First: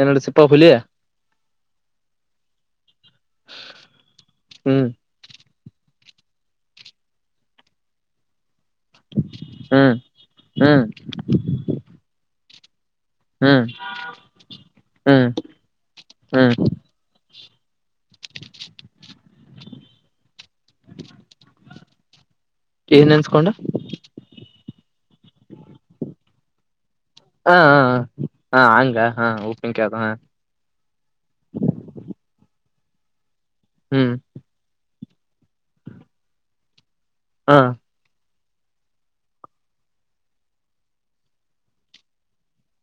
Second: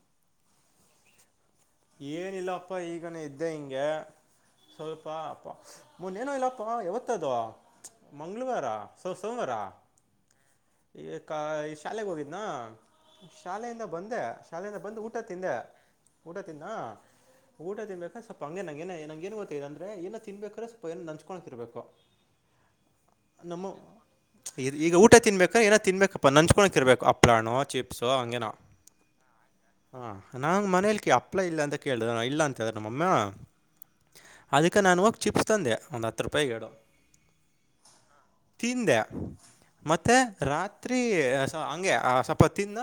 ಏನಡು ಸಿಪ್ಪಾ fully ಏನಿಲ್ಲಪ್ಪ ಈಗ ಇದ್ದೆ ಹಿಂಗೆ ಹ್ಮ್ ಸ್ವಲ್ಪ ಅಪ್ಪ ಮೊನ್ನೇನೋ ಇಲ್ಲಪ್ಪಾ ಯಾವತ್ತದ ಮಂಗಳವಾರ ಸೋ ಸೋಮವಾರ ಹ್ಮ್ ಹ್ಮ್ ಈಗ ಈ ಶಾಲೆೆಗೆ ಹೋಗಿದ್ನಾ ಹ್ಮ್ ಶಾಲೆಯಿಂದ ಬಂದೆ ಶಾಲೆಯಿಂದ ಬಂದು ಊಟ ಹ್ಮ್ ತಿಂದೆ ಊಟ ಹ್ಮ್ ತಿಿಂದ ಊಟ ತಿನ್ಬೇಕ್ರ ಸ್ವಲ್ಪ ಹಂಗೆ ನಂಗಗೆ ಏನೆ ನಂಗಗೆ ಏನ್ ಗೊತ್ತಿದೆ ಅಂದ್ರ ಏನ ತಿನ್ಬೇಕಾದ್ರ ಸ್ವಲ್ಪ ಏನ ನಂಚ್ಕೋಕಿರ್ಬೇಕು ಏನ್ ಅನ್ಸ್ಕೊಂಡ ನಮ್ಮ ಈಗ ಊಟ ತಿನ್ಬೇಕು ಯ ಏನ ತಿನ್ಬೇಕಪ್ಪಾ ನಂಚ್ಕೋಕಿರ್ಬೇಕು ಅಪ್ಲಾನು ಹ ಚಿಪ್ಸು ಹಂಗೇನ ಹಾ ಹಂಗ ಹಾ ಉಪ್ಪಿನಕಾಯಿ ಅದ ಹ ಹಾ ನಾ ಮನೇಲಿ ಅಪ್ಲ ಇಲ್ಲ ಅಂತ ಕೇಳಿದ ಇಲ್ಲ ಅಂತ ಹೇಳ್ರ ನಮ್ಮಮ್ಮ ಹ್ಮ್ ಅದಕ್ಕೆ ನಾನ ಚಿಪ್ಸ್ ತಂದೆ ಒಂದು ಹತ್ತು ರೂಪಾಯ ಹೇಳಡು ಹಾ ತಿಂದ ಮತ್ತೆ ರಾತ್ರಿ ಹಂಗೆ ಸ್ವಲ್ಪ ತಿನ್ನ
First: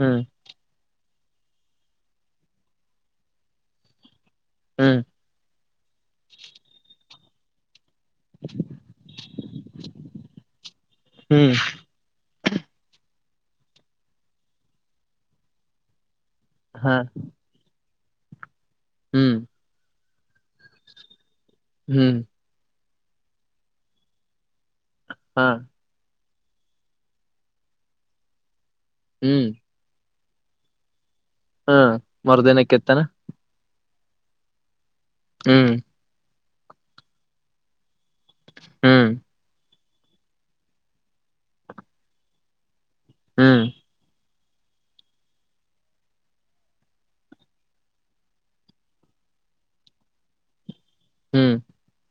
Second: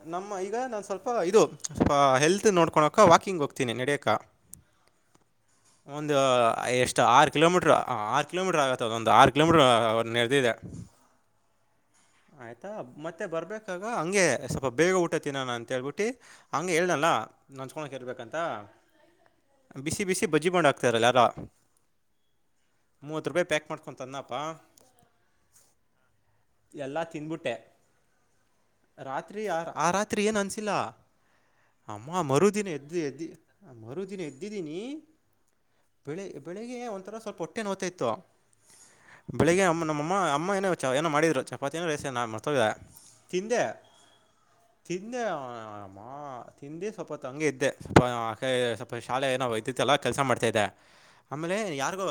ಹ್ಮ್ ನಮ್ಮ ಈಗ ನಾನ್ ಸ್ವಲ್ಪ ಇದು ಸ್ವ ಹೆಲ್ತ್ ನೋಡ್ಕೊಕ ವಾಕಿಂಗ್ ಹೋಗ್ತೀನಿ ನಡಿ ಹ್ಮ್ ಒಂದು ಎಷ್ಟ ಆರು ಕಿಲೋಮೀಟರ್ ಆ ಆರು ಕಿಲೋಮೀಟರ್ ಆಗತ್ತ ಅದೊ ಒಂದು ಆರು ಕಿಲೋಮೀಟರ್ ಅವ ನೆರದ ಇದೆ ಹ್ಮ್ ಆಯ್ತಾ ಮತ್ತೆ ಬರ್ಬೇಕಾಗ ಹಂಗೆ ಸ್ವಲ್ಪ ಬೇಗ ಊಟ ತಿಿನಾನ ಅಂತತ್ ಹೇಳ್ಬಿಟ್ಟಿ ಹಂಗ ಹಾ ಹೇಳ್ದಲ್ಲ ನನ್ಸ್ಕೊಳಕ್ ಇರ್ಬೇಕಂತ ಹ್ಮ್ ಬಿಸಿ ಬಿಸಿ ಬಜ್ಜ ಬಂಡ್ ಆಕ್ತಾರಲ್ಲಾರಾ ಹ್ಮ್ ಮೂವತ್ ರೂಪಾಯಿ ಪ್ಯಾಕ್ ಮಾಡ್ಕೊ ತನ್ನಪ್ಪಾ ಹಾ ಎಲ್ಲಾ ತಿನ್ಬಿಟ್ಟೆ ರಾತ್ರಿ ಹ್ಮ್ ಆ ಆ ರಾತ್ರಿ ಏನ್ ಅನ್ಸಿಲ್ಲ ಹಾ ಅಮ್ಮ ಮರುದಿನ ಎದ್ದ ಎದ್ದಿ ಮರುದಿನ ಎದ್ದಿದ್ದೀನಿ ಹ್ಮ್ ಬೆಳೆ ಬೆಳಿಗ್ಗೆ ಒಂಥರ ಸ್ವಲ್ಪ ಹೊಟ್ಟೆ ನೋ್ತಾ ಇತ್ತು ಹ್ಮ್ ಬೆಳಿಗ್ಗೆ ನಮ್ಮ ಅಮ್ಮ ಅಮ್ಮ ಏನೋ ಚ ಏನೋ ಮಾಡಿದ್ರು ಚಪಾತಿ ಏನೋ ರೇಸ ನ ಮಾಡ್ತದೆ ತಿಂದೆ ಹ್ಮ್ ತಿಂದೆ ಅಮ್ಮ ತಿಂದೆ ಸ್ವಲ್ಪ ಹೊತ್ತು ಹಂಗಗೆ ಇದ್ದೆ ಸ್ವ ಸ್ವಲ್ಪ ಶಾಲೆ ಏನ ವೈದ್ಯತ್ಲ್ಲ ಕೆಲ್ಸ ಮಾಡ್ತಾ ಇದ್ದ ಹ್ಮ್ ಆಮೇಲೆ ಯಾರಿಗೋ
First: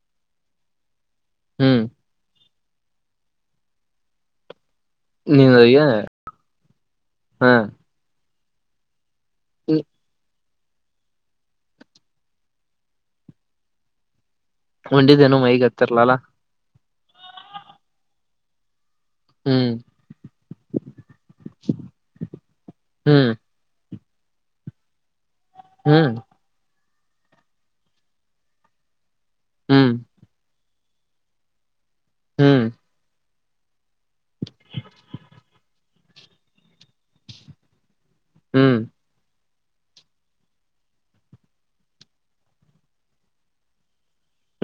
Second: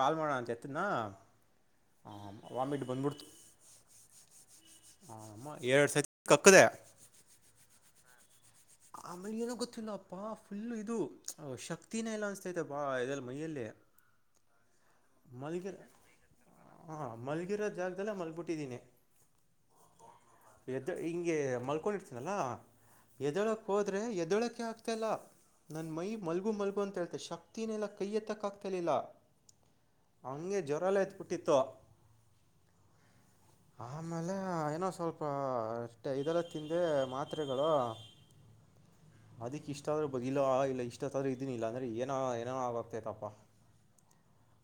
ಕಾಲ್ ಮಾಡೋ ಅಂತ ಎತ್ತನ ಹ್ಮ್ ವಾಮಿಟ್ ಬಂದ್ಬಿಡ್ತು ಅಮ್ಮ ನೀನುಯ ಎರಡು ಸತಿ ಕಕ್ಕಿದೆ ಹಾ ಆಮೇಿ ಇಏನಗಿಲ್ಲ ಪಾಪ್್ ಇದು ಶಕ್ತಿನ ಎಲ್ಲ ಅನ್ಸ್ತೈತೆ ಬಾ ಇದಲ್ಲಿ ಮೈಯಲ್ಲೇ ಉಂಡಿದ್ದೇನುೋ ಮೈಗ್ ಹತ್ತರ್ಲಲ್ಲ ಹಾ ಮಲ್ಗಿರೋ ಜಾಗದೆಲ್ಲ ಮಲ್ಗ್ಬಿಟ್ಟಿದ್ದೀನಿ ಹ್ಮ್ ಎದ ಹಿಂಗೆ ಮಲ್ಕೊಂಡಿರ್ತೀನಲ್ಲ ಹ್ಮ್ ಎದಳ ಎದಳಕೆ ಆಗ್ತ ಇಲ್ಲ ನನ್ ಮೈ ಹ್ಮ್ ಮಲ್ಗು ಮಲ್ಗು ಅಂತ ಹೇ ಶಕ್ತಿನೆಲ್ಲಾ ಕೈ ಎತ್ತಕ್ಕ ಆಗ್ತಿಲಿಲ್ಲ ಹ್ಮ್ ಹಂಗೆ ಜ್ವರಾಲ ಎತ್ಬುಟ್ಟಿತ್ತು ಹ್ಮ್ [inaudible] ಆಮೇಲೆ ಏನೋ ಸ್ವಲ್ಪಷ್ಟ ಇದೆಲ್ಲ ತಿಂದೆ ಮಾತ್ರೆಗಳು ಹ್ಮ್ ಅದಿಕ್ ಇಷ್ಟ ಆದ್ರರು ಬಿಲ್ಲ ಇಲ್ಲ ಇಷ್ಟತ್ತಾದ್ರರು ಇದೀನಿಲ್ಲಲ್ಲ ಅಂದ್ರೆ ಏನ ಏನ ಆ ಆಗ್ತೈತಪ್ಪ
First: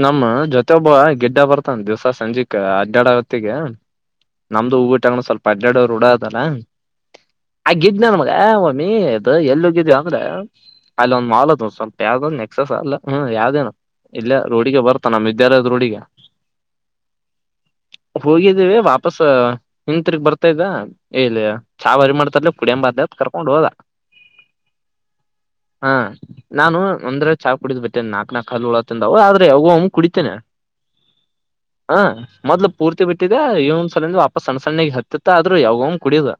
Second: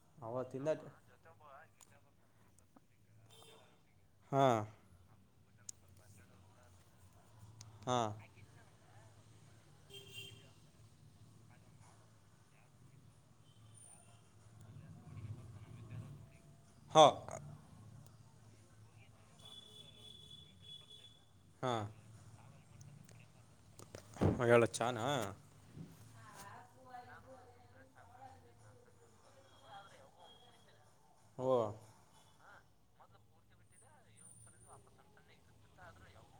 ನಮ್ಮ ಜೊತೆೊಬ್ಬ ಗಗೆಡ್ಡ ಬರ್ತನ್ ದಿವ್ಸ ಸಂಜೆಕ್ ಅಡ್ಡಡ ಹೊತ್ತಿಗ ಹಾ ನಮ್ದು ಹೂ ಊಟಗೊಂಡ ಸ್ವಲ್ಪ ಹಡ್ನೆಡುವರು ಡ ಅದಲ್ಲ ಆ ಹಾ ಗಗೆಜ್ ನನ್ ಮಗ ಮಮ್ಮಿ ಎಲ್ಲಿ ಹಗಿದವಿ ಅಂದ್ರೆ ಅಲ್ಲಿ ಒಂದ್ ಮಾಲ್ದು ಸ್ವಲ್ಪ ಯಾವ್ದ ನೆಕ್ಸಸ್ ಅಲ್ಲ ಹ್ಮ್ ಯಾವ್ದೇನ ಇಲ್ಲ ರೋಡಿಗೆ ಬರ್ತ ನಮ್ಮ ವಿದ್ಯಾಲಯದ ರೋಡಿಗೆ ಹೋಗ ಹೋಗಿದ್ದೀವಿ ವಾಪಸ್ ಹ ತಿರ್ಗ್ ಬರ್ತಾ ಇದ್ದ ಎಲ್ಲಿ ಹಾ ಚಾವರಿ ಮಾಡ್ತರ್ ಕುಡಿಯಂ ಬಾ ಅಂತೇಳಿ ಕರ್ಕೊಂಡ್ ಹೋದ. [unintelligible] ಹೇಳ ಚಾನ. ಹಾ ನಾನು ಒಂದ್ರೆ ಚಾ ಕುಡಿದ್ ಬಿಟ್ಟಿನಿ ನಾಕ್ ನಾಕ್ ಹಲ್ ಹುಳ ತಿಂದಾವ ಆದ್ರೆ ಯಾವಾಗೋ ಒಮ್ ಕುಡಿತೇನೆ. ಓ ಹಾ. ಮೊದ್ಲು ಪೂರ್ತಿ ಬಿಟ್ಟಿದೆ ಇವಾಗ ಒಂದ್ ಸರೀನು ವಾಪಸ್ ಸಣ್ಣ ಸಣ್ಣಿಗೆ ಹತ್ತಿತ್ತ ಆದ್ರು ಯಾವಾಗೋ ಒಮ್ ಕುಡಿಯುದು.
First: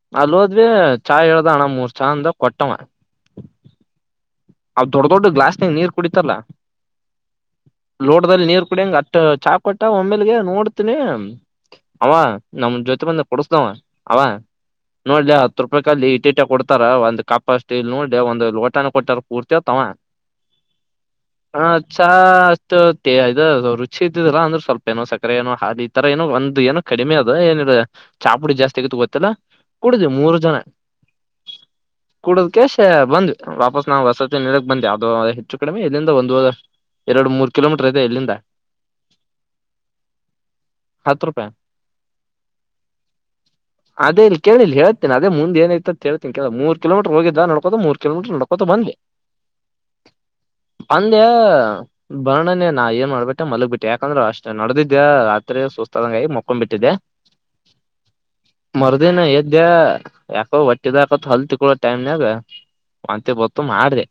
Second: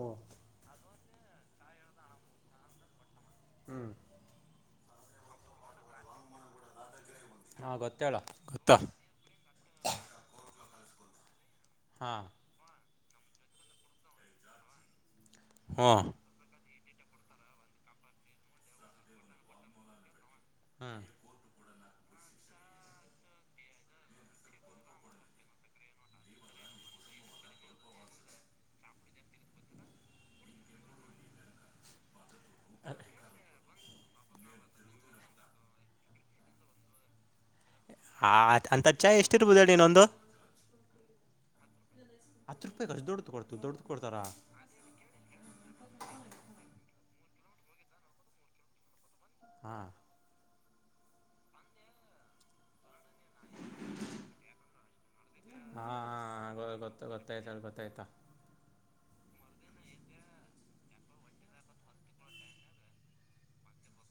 ಓ ಅಲ್ಲಿ ಹೋದ್ವಿ ಚಾ ಹೇಳ್ದ ಅಣ ಮೂರ್ ಚಾ ಅಂದ ಕೊಟ್ಟವ. ಹ್ಮ್ ಅವ ದೊಡ್ ದೊಡ್ ಗ್ಲಾಸ್ನಾಗ ನೀರ್ ಕುಡಿತಾರಾಲ್ಲ ಹಾ ಗೊತ್ತೇಳ ಲೋಟದಲ್ಲಿ ನೀರ್ ಗೊತ್ತಾ ಕುಡಿಯಂಗ ಅಷ್ಟ ಚಾ ಕೊಟ್ಟ ಒಮ್ಮೇಲ್ಗೆ ನೋಡ್ತನಿ ಅವ ಹಾ ನಮ್ಮ ಜೊತೆ ಬಂದ್ ಕೊಡಸ್ದವ ಅವ ನೋಡ್ಲೆ ಹತ್ತು ರೂಪಾಯಿಕ ಹ್ಞೂ ಅಲ್ಲಿ ಇಟ್ ಇಟ್ಟೆ ಕೊಡ್ ತಾರ ಒಂದ್ ಕಪ ಅಷ್ಟ್ ಇಲ್ ನೋಡ್ಲೆ ನೋಡಿ ಒಂದು ಲೋಟನ ಕೊಟ್ಟಾರ ಪೂರ್ತಿ ಆತಾವ. ಹ್ಮ್. ಹಾ ಚಾ ಅಷ್ಟು ಇದು ರುಚಿ ಇದ್ದಲ್ಲಾ ಅಂದ್ರೆ ಸ್ವಲ್ಪ ಏನೋ ಸಕ್ಕರೆ ಏನೋ ಹಾಲಿ ಈ ತರ ಏನೋ ಒಂದ್ ಏನೋ ಕಡಿಮೆ ಅದ ಏನ ಚಾಪುಡಿ ಜಾಸ್ತಿ ಆಗತ್ತು ಗೊತ್ತಿಲ್ಲ ಕುಡುದ್ವಿ ಮೂರು ಜನ. [inaudible] ಕೂಡದ ಕೇಶ್ ಬಂದ್ವಿ ವಾಪಸ್ ನಾವು ವಸತಿ ನಿಲಯಕ್ ಬಂದ್ವಿ ಅದು ಹೆಚ್ಚು ಕಡಿಮಿ ಅಲ್ಲಿಂದ ಒಂದ್ ಎರಡು ಮೂರ್ ಕಿಲೋಮೀಟರ್ ಅದೆ ಆ ಇಲ್ಲಿಂದ ಅಂಥ ಚಾಯ್ ಎಷ್ಟಿರ್ಬೋದು ಹೇಳಿ ಇನ್ನೊಂದು ಹತ್ತು ರೂಪಾಯಿ. ಹತ್ತು ರೂಪಾಯಿಗೆ ಅಷ್ಟು ದೊಡ್ಡದು ಕೊಡ್ತು ದೊಡ್ಡದು ಕೊಡ್ತಾರಾ ಅದೇ ಇಲ್ಲಿ ಕೇಳಿಲ್ಲಿ ಹೇಳ್ತಿನಿ ಅದೇ ಮುಂದೆ ಏನಾಯ್ತು ಅಂತ್ ಹೇಳ್ತಿನ್ ಕೇಳು ಮೂರ್ ಕಿಲೋ ಹೋಗಿದ್ದ ನಡ್ಕೋದು ಮೂರ್ ಕಿಲೋಮೀಟರ್ ನಡ್ಕೋತ ಬಂದ್ವಿ. ಹಾ. ಅಂದೆ ಬರ್ಣನೆ ನ ಎ ನ್ ಮಾಡ್ಬಿಟ್ಟೆ ಮಲಗ್ಬಿಟ್ಟೆ ಯಾಕಂದ್ರೆ ಅಷ್ಟ್ ನಡದಿದ್ದೆ ರಾತ್ರಿ ಸುಸ್ತಾದಂಗ್ ಆಗಿ ಹಾಂ ಮಕೊಂಡ್ ಬಿಟ್ಟಿದ್ದೆ. ಗೊತ್ತ ಗೊತ್ತಾಯ್ತ ಗೊತ್ತಾಯ್ತಾ ಮರುದಿನ ಎದ್ದೇ ಯಾಕೋ ಹೊ ಟ್ಟಿದಕತ್ ಹಲ್ ತಿಕ್ಕೊಳೋ ಟೈಮ್ನಾಗ ವಾಂತಿ ಬತ್ತು ಮಾಡ್ದೆ.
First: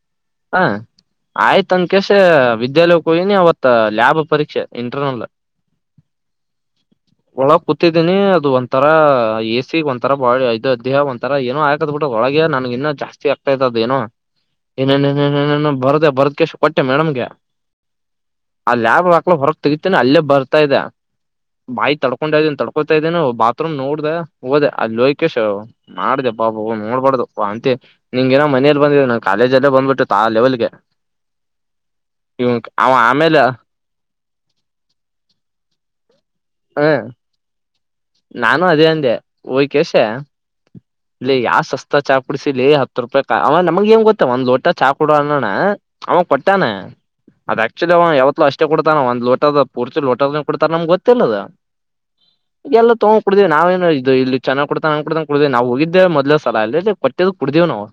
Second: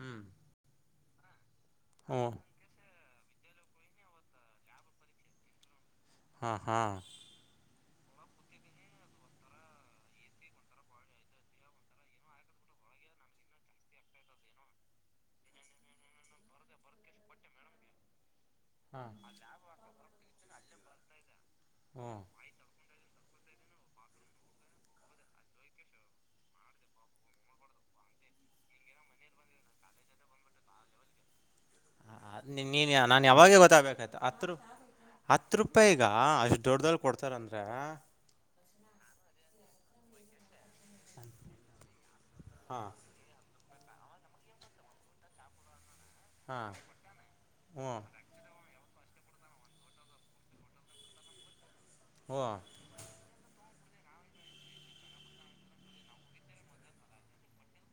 ಹ್ಮ್. ಹಾ ಆಯ್ತ್ ಅಂದ ಕೆಸ ವಿದ್ಯಾಲ ಕೊಯನಿ ಅವತ್ತ ಲ್ಯಾಬ್ ಪರೀಕ್ಷೆ ಇಂಟರ್ನಲ್. ಹ್ಮ್ ಹ್ಮ್. ಒಳಗ್ ಕೂತಿದ್ದೀನಿ ಅದು ಒಂತರಾ ಎಸಿಗ್ ಒಂತರ ಬಾ ಇದು ದೇಹ ಒಂತರ ಏನೋ ಆಯಕದ್ ಬಿಟ್ಟ ಒಳಗೆ ನ ಇನ್ನ ಜಾಸ್ತಿ ಆಗ್ತೈತ್ ಏನೋ ಏನೇ ಹ್ಮ ಬರಡಾ ಬರದ್ಕಷ್ಟ ಕೊಟ್ಟೆ ಮೇಡಮ್ಗೆ. ಅಲ್ ಲ್ಯಾಬ್ ಹಾಂ ಹಾಕ್ಲ ಹೊರಕ್ ತೆಗತೇನ ಅಲ್ಲೇ ಬರ್ತಾ ಇದೆ. ಬಾಯಿ ತಡ್ಕೊಂಡ ಇದ್ದೀನಿ ತಡ್ಕೊತ ಇದ್ದೇನ ಬಾತ್ರೂಮ್ ನೋಡ್ದ ಹೋಗೋದೆ ಅ ಲೋಕೇಶ್ ಮಾಡ್ದಪ್ಪಾ ನೋಡ್ಬಾರ್ದು ವಾಂತಿ ನಿಂಗೆ. ಮನೇಲಿ ಬಂದಿದ್ದ್ ನಾ ಕಾಲೇಜ ಅಲ್ಲೇ ಬಂದ್ಬಿಟ್ಟಿತ್ತು ಆ ಲೆವೆಲ್ಗೆ. ಇವ ದ್ ನೀನ್ ಅವ ನಾನ್ ಆಮೇಲೆ ಯಾವಾಗೇ ಗೊತ್ತಾಗಬೇಕಾಯ್ತು ಹತ್ರರು. ಹತ್ ರೂಪಾಯಿ ಈಗ ಅಷ್ಟ್ ದೊಡ್ ಹ ದವಲ್ ಕೊಡ್ತಾರಂದ್ರ. ನಾನು ಅದೇ ಅಂದೆ ಹೊಯ್ ಕೆಸೆ. ಲೇಯ್ ಯಾವ ಸಸ್ತ ಚಾ ಕುಡಸಿಲೇ ಹಾಂ ಹತ್ತು ರೂಪಾಯಿಗ ಅವ ನಮ್ಗ್ ಏನ್ ಗೊತ್ತಾ ಒಂದ್ ಲೋಟ ಚಾಕ ಕೊಡ ಅನ್ನೋಣ. ಅವ ಕೊಟ್ಟಾನೆ ಹಾಂ ಅದ ಹ್ಞೂ ಆಕ್ಚುಲಿ ಅವ ಯಾವತ್ಲೂ ಅಷ್ಟೇ ಕೊಡ್ತ ಕೊಡ್ತಾನವ ಒಂದ್ ಲೋಟದ ಪೂರ್ತಿ ಲೋಟದ ಕೊಡ್ತಾರ ನಮ್ಗೆ ಗೊತ್ತಿಲ್ಲದ. ಹೋ. ಎಲ್ಲ ತೊಗೊಂಡ ಕೂಡಿದೆವಿ ನಾವ ಏನು ಇಲ್ಲಿ ಚೆನ್ನಾಗ್ ಕೊಡ್ತಡ ಕುಡವಿ ನಾವು ಹೋಗಿದ್ದೇ ಮೊದಲ ಸಲಾ ಇ ಕೊಟ್ಟ ಕುಡಿದೆವಿ ನಾವು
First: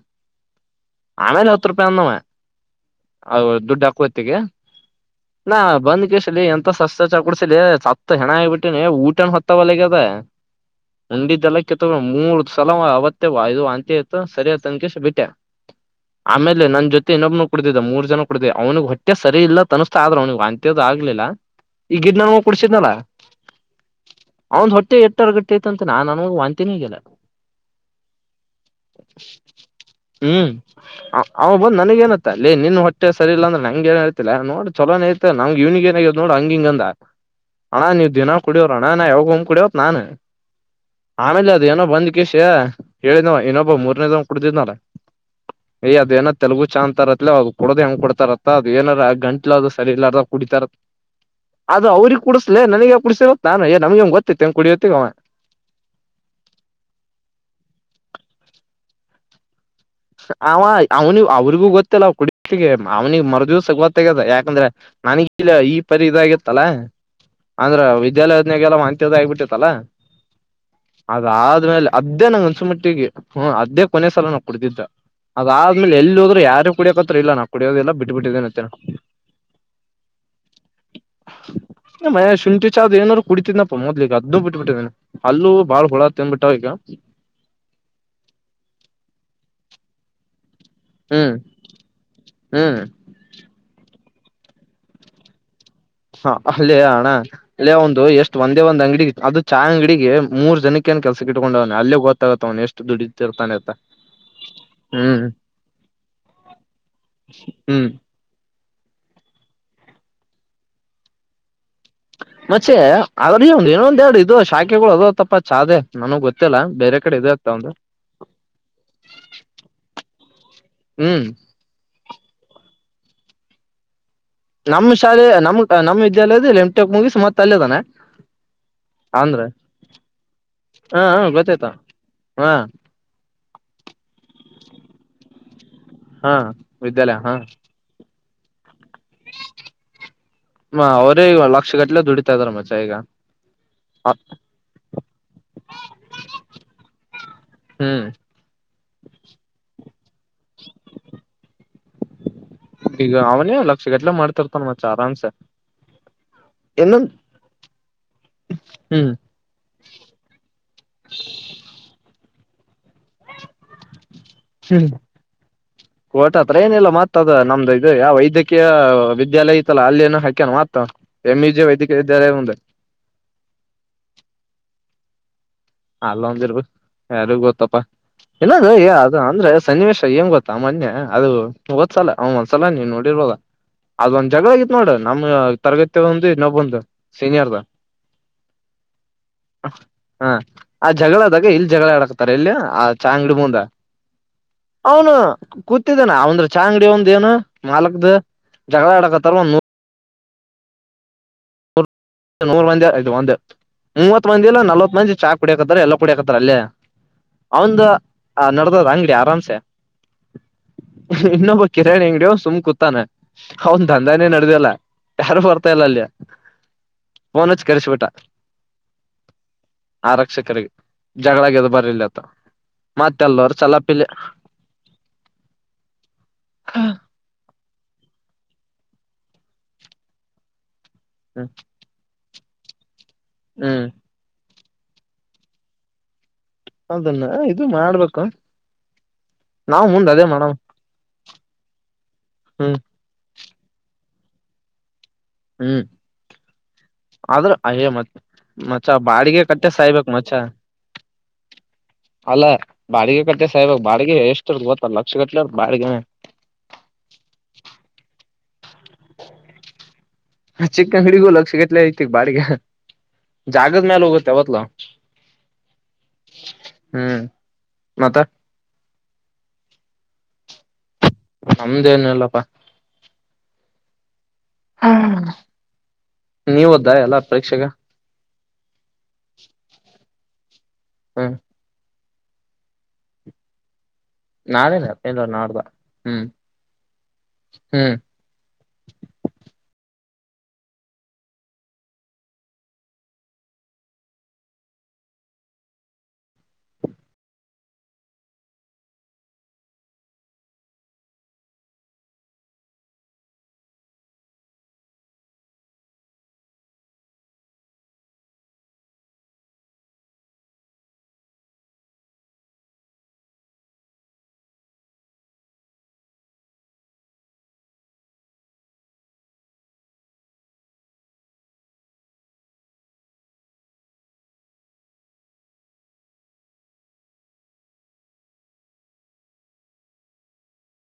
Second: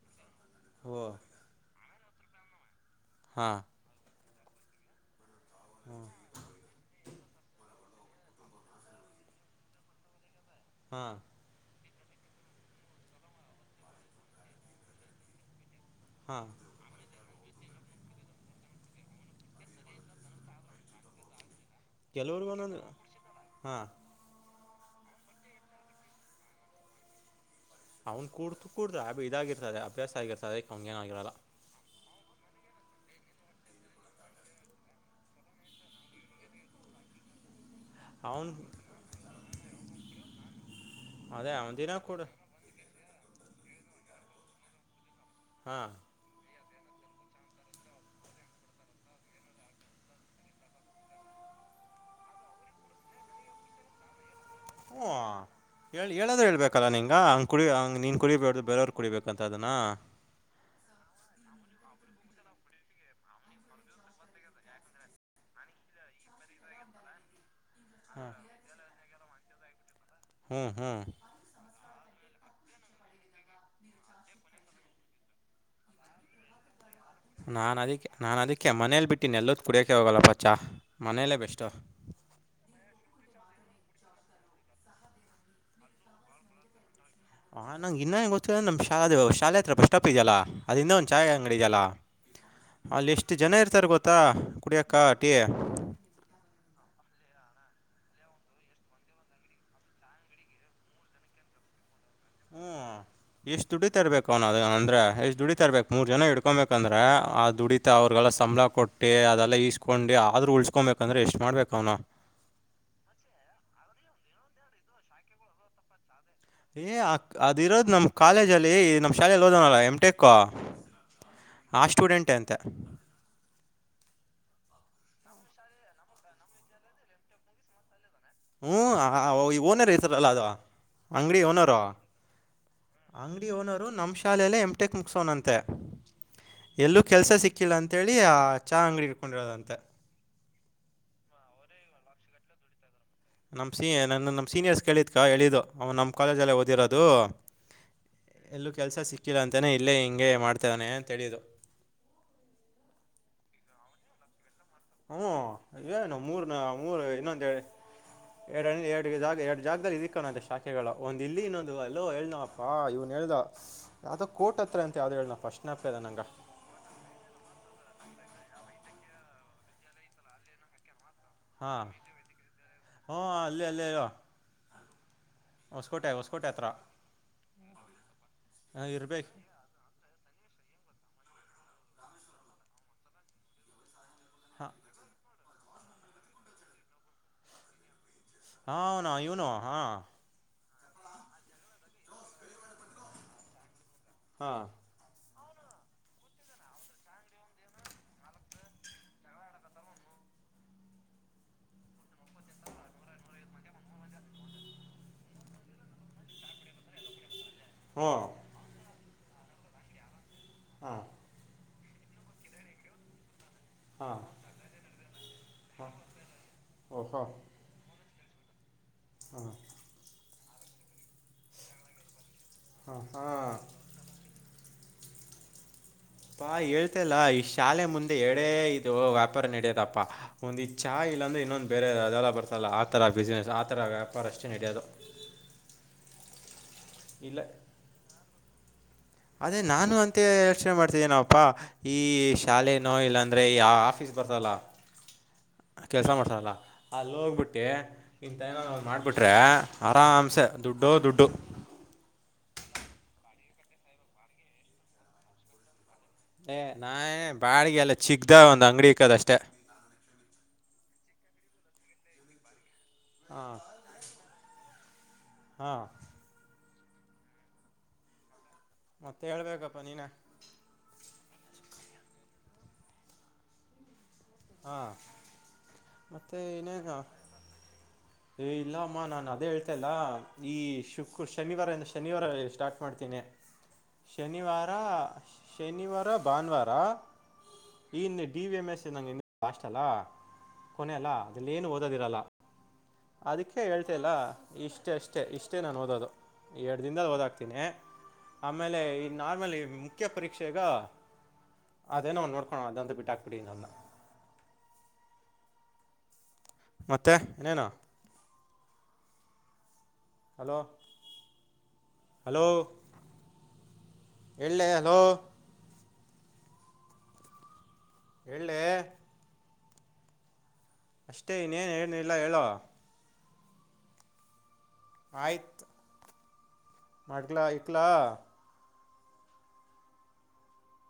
ಹ್ಞೂ ಆಮೇಲೆ ಹತ್ತು ರೂಪಾಯಿ ಅಂದವ ಹಾ ಅ ದುಡ್ಡು ಹಾಕ ಹೊತ್ತಿಗೆ. ನಾ ಬಂದ್ ಕಸಲಿ ಎಂತ ಸಸ್ತಾ ಚಾ ಕುಡ್ಸಲಿ ಸತ್ ಹೆಣ ಆಗಿಬಿಟ್ಟಿನಿ ಊಟನ ಹೊತ್ ಒಲಗ ಅದ ಹಾ ಉಂಡಿದ್ದೆಲ್ಲ ಕೆ ಮೂರ್ ಸಲ ಅವತ್ತೇ ಇದು ವಾಂತಿ ಆಯ್ತು ಇತ್ತು ಸರಿಯ ತನಕ ಬಿಟ್ಟೆ. ಹಾ ಆಮೇಲೆ ನನ್ ಜೊತೆ ಇನ್ನೊಬ್ನು ಕುಡ್ದಿದೆ ಮೂರ್ ಜನ ಕುಡ್ದ ಅವನಿಿಗೆ ಹೊಟ್ಟೆ ಸರಿ ಇಲ್ಲ ತನಿಸ್ತಾ ಆದ್ರರು ಅವನಿಗೆ ಅಂತ್ಯದದು ಆಗ್ಲಿಲ್ಲ ಈಗಿದ ನ ಕೆಲವ್ರಗ ಒಂದೊಂದು ಕುಡ್ಸಿದ್ನಲ್ಲ ಹಾ ಅವಂದ್ ಹೊಟ್ಟೆ ಎಟ್ಟರ್ಗಟ್ಟೆ ಐತಂತ ನಾನ್ ಅನ್ ಒಂದ್ ತಿನ್ಗಲ್ಲ ಅವನ್ ಕೂಡ್ತು ಕೂಡ್ರ ಇದಾಗಿರ್ತದೆ ಅಭ್ಯಾಸ ಆಗಿರ್ತದೆ ಅವಂಗ ಏನ ಆಗರಲ್ಲ ಇೇ ನಿನ್ ಹೊಟ್ಟೆ ಸರಿ ಇಲ್ಲ ಅಂದ್ರೆ ನಂಗ ಏ ಹೇಳ್ತಿಲ್ಲ ನೋಡ್ ಚಲೋನ ಐತೆ ನಂಗ ಇವ್ನಿಗೆ ಏನಾಗ್ಯೋ ನೋಡ ಹಂಗ ಹಂಗಂದ ಹಣ್ಣ ನೀವು ದಿನ ಅವ್ನ್ ಕುಡಿಯೋರಣ ನಾ ಯಾವ ಕುಡವತ್ ನಾಾನು ಆಮೇಲೆ ಅದೇ ಅದ ಅವನ್ ಏನೋ ದಿನ ಬಂದ ಕೂಡ ಕಷ ಹೇಳಿದವ ಇನ್ನೊಬ್ಬ ಮೂರನೇದ ಕುಡಿದ್ನಳ ಹಾ ಯ್ ಅದ ಏನ ತೆಲುಗು ಚಂದ್ ತಾರತ್ಲ ಅ್ದು ಕೊಡೋ್ ಹೆಂಗ್ ಕೊಡ್ತಾರತ್ತ ಅದು ಏನಾರ ಆ ಗಂಟ್ಲ ಅದು ಸರಿ ಇಲಾರ ಕುಡಿತಾರ ಅದು ಅವ್ರಗ್ ಕುಡಡ್ಸಲಲೆ ನನಗೆಗ ಕುಡಡ್ಸವತ್ ನಾನುಯ ನಮಗೆ ಗೊ ಹಓ ಹೇಳಾದ್ರೆ ಹೇಳ್ಬೇಕಲ್ಲಾ ನಿನ್ಂಗ ಹಂಗ ಕುಡಂಗ ನೀನ್ ಕುಡಿಬೇಕ ಬೇರೆಯವರು ಕುಡಿಬೇಕಂತ ಅದನ್ನ ಆ ಅವ್ನು ಅವ್ರಿಗೂ ಗೊತ್ತಿಲ್ಲ ಅವ ಕುಡಿಗೆ ಅವ್ನಿಗೆ ಮರು ದಿವಸ ಗೊತ್ತಾಗ್ಯದ ಯಾಕಂದ್ರೆ ನನಗ್ ಇಲ್ಲ ಈ ಪರಿ ಇದಾಗಿತ್ತಲ್ಲಾ ಹ ಅಂದ್ರ ವಿದ್ಯಾಲಯೋದ್ನಾಗಲ್ಲ ವಾಂತಿದ ಆಗಿಬಿಟ್ಟತ್ತಲ್ಲ ಹ್ಮ್ ಹ್ಮ್ ಅದಾದ್ಮೇಲೆ ಅದ್ದೇ ಅನ್ಸುಮಟ್ಟಿಗೆ ಹ ಅದ್ದೇ ಕೊನೆ ಸಲ ನಾವು ಕುಡತಿದ್ದ ಅದ ಆದ್ಮೇಲೆ ಎಲ್ಲಿ ಹೋದ್ರು ಯಾರ ನಾನು ಅದಕ್ಕೆ ನಾನು ಅದಕ್ಕೆ ಮನೇಲಿ ಬಿಟ್ಟನ ಎಲ್ಲದ ಕುಡಿಯಕೆ ಹೋಗಲ್ಲಪ್ಪಚ್ಚಾ ಮನೆಯಲ್ಲೇ ಬೆಸ್ಟ್ ಮೆ ಶುಂಠಿ ಚಾವ್ ಏನ್ ಕುಡಿತಿದ್ನ ಮೊದ್ಲಿಕ್ಕೆ ಅದ್ದು ಬಿಟ್ಟುಬ ಬಿಟ್ಟಿದನ ಅಲ್ಲೂ ಬಾಳ್ ಹೊಳಾ ತಿನ್ ಬಿಟ್ಟಾವ ಈಗ ಹಾ ನಂಗಗೆ ಇನ್ನ ಹೆ ಗೊತ್ತ ನಮ್ ಶಾಲ ಶಾಲೆ ಹತ್ರ ಸ್ಟಾಪ್ ಇದೆಯಲ್ಲಾ ಅದಿಂದ ಒಂದು ಚಛಾಯೆ ಹ್ಮ್ ಅಂಗಡಿ ಜಲ ಹ್ಮ್ ಅಲ್ಲಿ ಎಷ್ಟು ಜನ ಇರ್ತಾರೆ ಗೊತ್ತ ತ್ತಾ ಕುಡಿಯಕ್ಕಾಟಿಯ ಹಾ ಅಲ್ಲೇ ಅಣ್ಣ ಅಲ್ಲೇ ಒಂದು ಎಷ್ಟು ಒಂದೇ ಒಂದ್ ಅಂಗಡಿಗೆ ಅದು ಚಾ ಅಂಗಡಿಗೆ ಮೂರ್ ಜನಕ್ಕೆ ಕೆಲಸ ಇಟ್ಟಕೊಂಡವನು ಅಲ್ಲೇ ಗೊತ್ತಾಗುತ್ತ ಅವ ಎಷ್ಟು ದುಡ ಎಷ್ಟ್ ದುಡಿತಾ ಇರ್ಬೇಕ ಅವ್ನ ಅ ಅಂದ್ರೆ ಹ್ಮ್ ಎಷ್ಟ್ ದುಡಿತಾ ಇರ್ಬೇಕಕ್ ಮೂರ್ ಜನ ಇಡ್ಕೊಂಬಬೇಕಂದ್ರೆ ಆ ದುಡಿತ ಹ್ಮ್ ಅವ್ರು ಅವಲ್ಲ ಸಂಬಳ ಕೊಟ್ಟಿ ಅದೆಲ್ಲ ಈಸ್ಕೊಂಡು ಆದ್ರರು ಉಳ್ಸ್ಕೊಬೇಕಂದ್ರೆ ಎಷ್ಟ್ ಮಾಡ್ಬೇಕು ಅವನು ಮತ್ತೆ ಆದ್ರ ಇಏನೊಂದ್ ಎರಡು ಇದು ಶಾಖೆಗಳು ಅದ ತಪ್ಪಾ ಚಾದೆ ನನಗಗ್ ಗೊತ್ತ ಏ ಅ ಅದ ಇರೋದ್ ನಮ್ ಕಾಲೇಜ ಅಲ್ಲಿ ನಮ ಶಾಲೆಯಲ್ಲಿ ಓದೋನಲ್ಲ ಎಮ ಟೆಕ ಹ್ಮ್ ಆ ಸ್ಟೂಡೆಂಟ್ ಎಂತ ನಮ್ಮ್ ಶಾಲೆ ನಮ್ ನಮ್ಮ್ ವಿದ್ಯಾಲಯದ ಎಂಟ ಮುಗಿಸಿ ಮತ್ತತ್ ಅಲ್ಲೇದಾನೆ ಹ್ಮ್ ಓನರ್ ಹೆತರಲ್ಲ ಅದು ಹ ಹ ಅಂಗಡಿ ಗೊತ್ತಾಯ್ತ ಓನರ್ ಹಾ ಅಂಗಡಿ ಓನರು ನಮ್ಮ ಶಾಲೆಯಲ್ಲೇ ಎಂಟೆಕ್ ಮುಗಸೋನಂತೆ ಹಾ ಎಲ್ಲೂ ವಿದ್ಯಾಲಯ ಕೆಲಸ ಹಾ ಸಿಕ್ಕಿಲ್ಲ ಅಂತೇಳಿ ಚಹ ಅಂಗಡಿ ಇಡ್ಕೊಂಡಿರೋದಂತೆ ಲಕ್ಷಗಟ್ಲೆ ದುಡಿತತ ಇದಾರ ಮಚ ಈಗ ನಮ್ಮ ಸ ನನ್ನ ನಮ್ಮ ಸೀನಿಯರ್ಸ್ ಕೇಳಿದ್ ಕಾ ಎು ಅವನು ನಮ್ಮ ಕಾಲೇಜಲ್ಲೇ ಓದಿರೋದು ಹ್ಮ್ ಎಲ್ಲೂ ಕೆಲಸ ಸಿಕ್ಕಿಲ್ಲ ಅಂತನೇ ಇಲ್ಲೇ ಹಿಂಗೆ ಮಾಡ್ತಾನೆ ಅಂತಳು ಈಗ ಅವನೇ ಲಕ್ಷ ಗದಲ ಮಾಡ್ತರ್ ಹ್ಮ ಇನು ಮೂರ್ ಮೂರ್ ಇನ್ನೊಂದ್ ಇನ್ನೊಂದು ಎರಡ ಹ್ಮ್ ಎರಡ್ಗ ಎರ ಜಾಗ್ದಾರ್ ಇದಕ್ಕಣೆ ಶಾಖೆಗಳ ಒಂದ್ ಇಲ್ಲಿ ಇನ್ನೊಂದು ಅಲ್ಲೋ ಹೇಳನಪ್ಪಾ ಇವ್ನ್ ಹೇಳ್ದ ಯಾವುದೋ ಕೋರ್ಟ್ ಹತ್ರ ಹ್ಮ್ ಅಂತ ಯಾವುದೋ ಹೇಳ್ದ ಫಸ್ಟ್ ಜ್ಞಾಪಕ ನಂಗೆ ತೊಟತ್ರ ಏನಿಲ್ಲ ಮತ್ತ ಅದ ನಮ್ದು ಇದು ಯಾವ ವೈದ್ಯಕ ಮು ವಿದ್ಯಾಲಯ ಇತ್ತಲ್ಲಾ ಅಲ್ಲಿ ಏನ ಹಾಕ್ಯಾನ ಮಾತ ಎಮಿಜ ಹಾಂ ವೈದ್ಯಿಕದಾಲಯ ಹ ಹ್ಞೂ ಅಲ್ಲಿ ಅಲ್ಲೇ ಇರೋ ಹೊಸಕೋಟೆ ಅಲ್ಲ ಹೊಸಕೋಟೆ ಒಂದಿರ್ಬ ಹತ್ರ ಯಾರಿಗ್ ಗೊತ್ತಪ್ಪಾ ಇನ್ನದು ಅದು ಇರ್ಬೇಕು ಅಂದ್ರೆ ಸನ್ನಿವೇಶ ಏಂಗ್ ಗೊತ್ತ ಸಾಮನ್ಯ ಅದು ಒದ್ಸಲ ಅವ ಒಂದ್ಸಲ ನೀವ್ ನೋಡಿರ್ಬೋದ ಅದೊಂದ್ ಜಗಳ ಹಾಂ ಆಗಿತ್ತು ನೋಡ ನಮ್ ತರಗತಿ ಒಂದು ಇನ್ನೊಬ್ಬಂದು ಸೀನಿಯರ್ದ ಹ ಹನ ಇವನು ಹಾ ಹ ಆ ಜಗಳದಾಗ ಇಲ್ಲಿ ಜಗಳ ಆಡಾಕ್ತಾರೆ ಎಲ್ಲಿ ಆ ಚಾ ಅಂಗಡಿ ಮುಂದ ಹಾಂ ಅವನು ಕೂತಿದ್ದನ ಅವಂದ್ರ ಚ ಅಂಗಡಿ ಒಂದ ಏನು ಮಾಲಕ್ದ ಜಗಳ ಆಡಕತ್ತಾರ ಒಂದ ನೂರು ವಂದ ಇದು ಒಂದ ಮೂವತ್ ಮಂದಿ ಇಲ್ಲ ನಲ್ವತ್ ಮಂದಿ ಚಾ ಕುಡಿಯಕತ್ತಾರ ಎಲ್ಲ ಕುಡಿಯಕತ್ತಾರ ಅಲ್ಲೇ ಅವಂದ ಹ್ಞೂ ನಡದದ ಅಂಗಡಿ ಆರಾಮ್ಸೆ ಹಾಂ ಇನ್ನೊಬ್ಬ ಕಿರಣ್ ಅಂಗಡಡಿ ಸುಮ್ ಕುೂತಾನ ಅವನ್ ಹಾಂ ದಂದಾನೇ ನಡ್ದಲ್ಲ ಯಾರು ಬರ್ತಾ ಇಲ್ಲ ಹಾಂ ಅಲ್ಲಿಯ ಓಹೋ ನ್ಚ್ಚ ಕರೆಸಿ ಬಿಟಾ ಹಾಂ ಆರಕ್ಷಕರಿಗೆ ಜಗಳಾಗದು ಬರ್ಲ್ಲತ್ತ ಹಾಂ ಮತ್ತೆ ಹಾಂ ಅಲ್ಚಲಪಿಲ್ಲ ಪಾ ಹೇಳ್ತಲ್ಲ ಈ ಶಾಲೆ ಮುಂದೆ ಎರಡೇ ಇದು ವ್ಯಾಪಾರ ನಡಿಯದಪ್ಪಾ ಒಂದ ಚಾಯ ಇ ಅ್ರ ಇನ್ನೊಂದ್ ಬೇರೆ ಅದೆಲ್ಲ ಬರ್ತಲ್ಲ ಆತರ ಬಿಸ್ನೆಸ್ ಆ ಹ್ಮ್ ತರ ವ್ಯಾಪಾರ ಅಷ್ಟ ಪ್ರಕ್ಷನಡೆಯಾದ ಅದನ್ನ ಇದು ಮಾಡ್ಬೇಕು ಅದೇ ನಾವ್ ನಾನು ಮುಂದ್ ಅಂತ ಅದೇ ಮಾಡವ ಯೋಚನೆ ಮಾಡ್ತಿದ್ದೀನಪ್ಪಾ ಈ ಹ್ಮ್ ಶಾಲೆನೋ ಇಲ್ಲ ಅಂದರೆ ಯ ಆಫೀಸ್ ಬರ್ತಲ್ಲ ಹ್ಮ್ ಕೆಲ್ಸ ಮಾಡ್ಸಾರಲ್ಲ ಅಲ್ಲಿ ಆದ್ರ ಹೋಗ್ಬಿಟ್ಟಿ ಅಯ ಮತ್ ನಿ ತೈನ ಮಚ್ಚ ಮಾಡ್ಬಿಟ್ರೆ ಬಾಡಿಗೆ ಕಟ್ಟೆ ಸಾಯ್ಬೇಕಕ್ ಆರಾಮ ಮಚ್ಚ ಮಸ ದುಡ್ಡು ದುಡ್ಡು ಅಲ್ಲ ಬಾಡಿಗೆ ಕಟ್ಟೆ ಸಾಯಬ ಬಾಡಿಗೆ ಎಷ್ಟ ಗೊತ್ತ ಲಕ್ಷ ಕಟ್ಲೆ ಬಾಡಿಗೆ ಏ ನಾ ಬಾಡಿಗೆ ಎಲ್ಲ ಚಿಕ್ದ ಒಂದ್ ಅಂಗಡಿ ಇಕ್ಕದಷ್ಟೇ ಸಿಗಲ ಐತಿ ಬಾಡಿಗೆ ಹಾಂ ಜಾಗದ ಮಲು ಒಗ ತ ಹೊತ್ಲ ಹಾಂ ಹ್ಮ್ ಮತ್ತ ಮತ್ತೆ ಹೇಳ್ಬೇಕಪ್ಪಾ ನೀನ ನಮ್ದೇನಲ್ಲಪ್ಪಾ ಹಾಂ ಹ ಮತ್ತೆ ನೀವ ಒದ್ದಾ ಇನ್ನೇನು ಎಲ್ಲ ಪರೀಕ್ಷಗ ಏ ಇಲ್ಲ ಅಮ್ಮ ನಾನ್ ಅದೇ ಹೇಳ್ತ ಇಲ್ಲ ಈ ಶುಕ್ರ ಹ್ಮ್ ಶನಿವಾರಂದ ಶನಿವಾರ ಸ್ಟಾರ್ಟ್ ಮಾಡ್ತೀನಿ ಶನಿವಾರ ನಾಳೆನ ಇಲ್ಲ ನಾಡ್ದ ಶನಿವಾರ ಹ್ಮ್ ಭಾನುವಾರ ಹ್ಮ್ ಈನ್ನೆ ಡಿ ವಿ ಎಂ ಎಸ್ ನಗೆ ಇ ಲಾಸ್ ಅಲ್ಲ ಕೊನೆ ಅಲ್ಲಾ ಅದಲ್ಲಿ ಏನು ಓದದಿರಲ್ಲ ಅದಕ್ಕೆೇ ಹೇಳ್ತಿಲ್ಲ ಇಷ್ಟ ಅಷ್ಟೇ ಇಷ್ಟೇ ನಾನು ಓದೋದು ಎರಡ್ ದನ್ದಲ್ ಹಓದಾಗಾತೀನಿ ಆಮೇಲೆ ಈ ನಾರ್ಮಲ್ ಮುಖ್ಯ ಪರೀಕ್ಷೆಗ ಅದೇನ ಒನ್ ನೋಡ್ಕೊ ಅದಂತ ಬಿಟ್ಟಾಕ್ಬಿಡಿನ್ನ ಮತ್ತೆ ನೇನು ಹಲೋ ಹಲೋ ಎಲ್ಲೆ ಹಲೋ ಎಳ್ಳೆ ಅಷ್ಟೇ ಇನ್ನೇನ್ ಏನಿಲ್ಲ ಹೇಳುವ ಆಯ್ತು ಮಾಡಡ್ಗ್ಲಾ ಇಕ್ಲಾ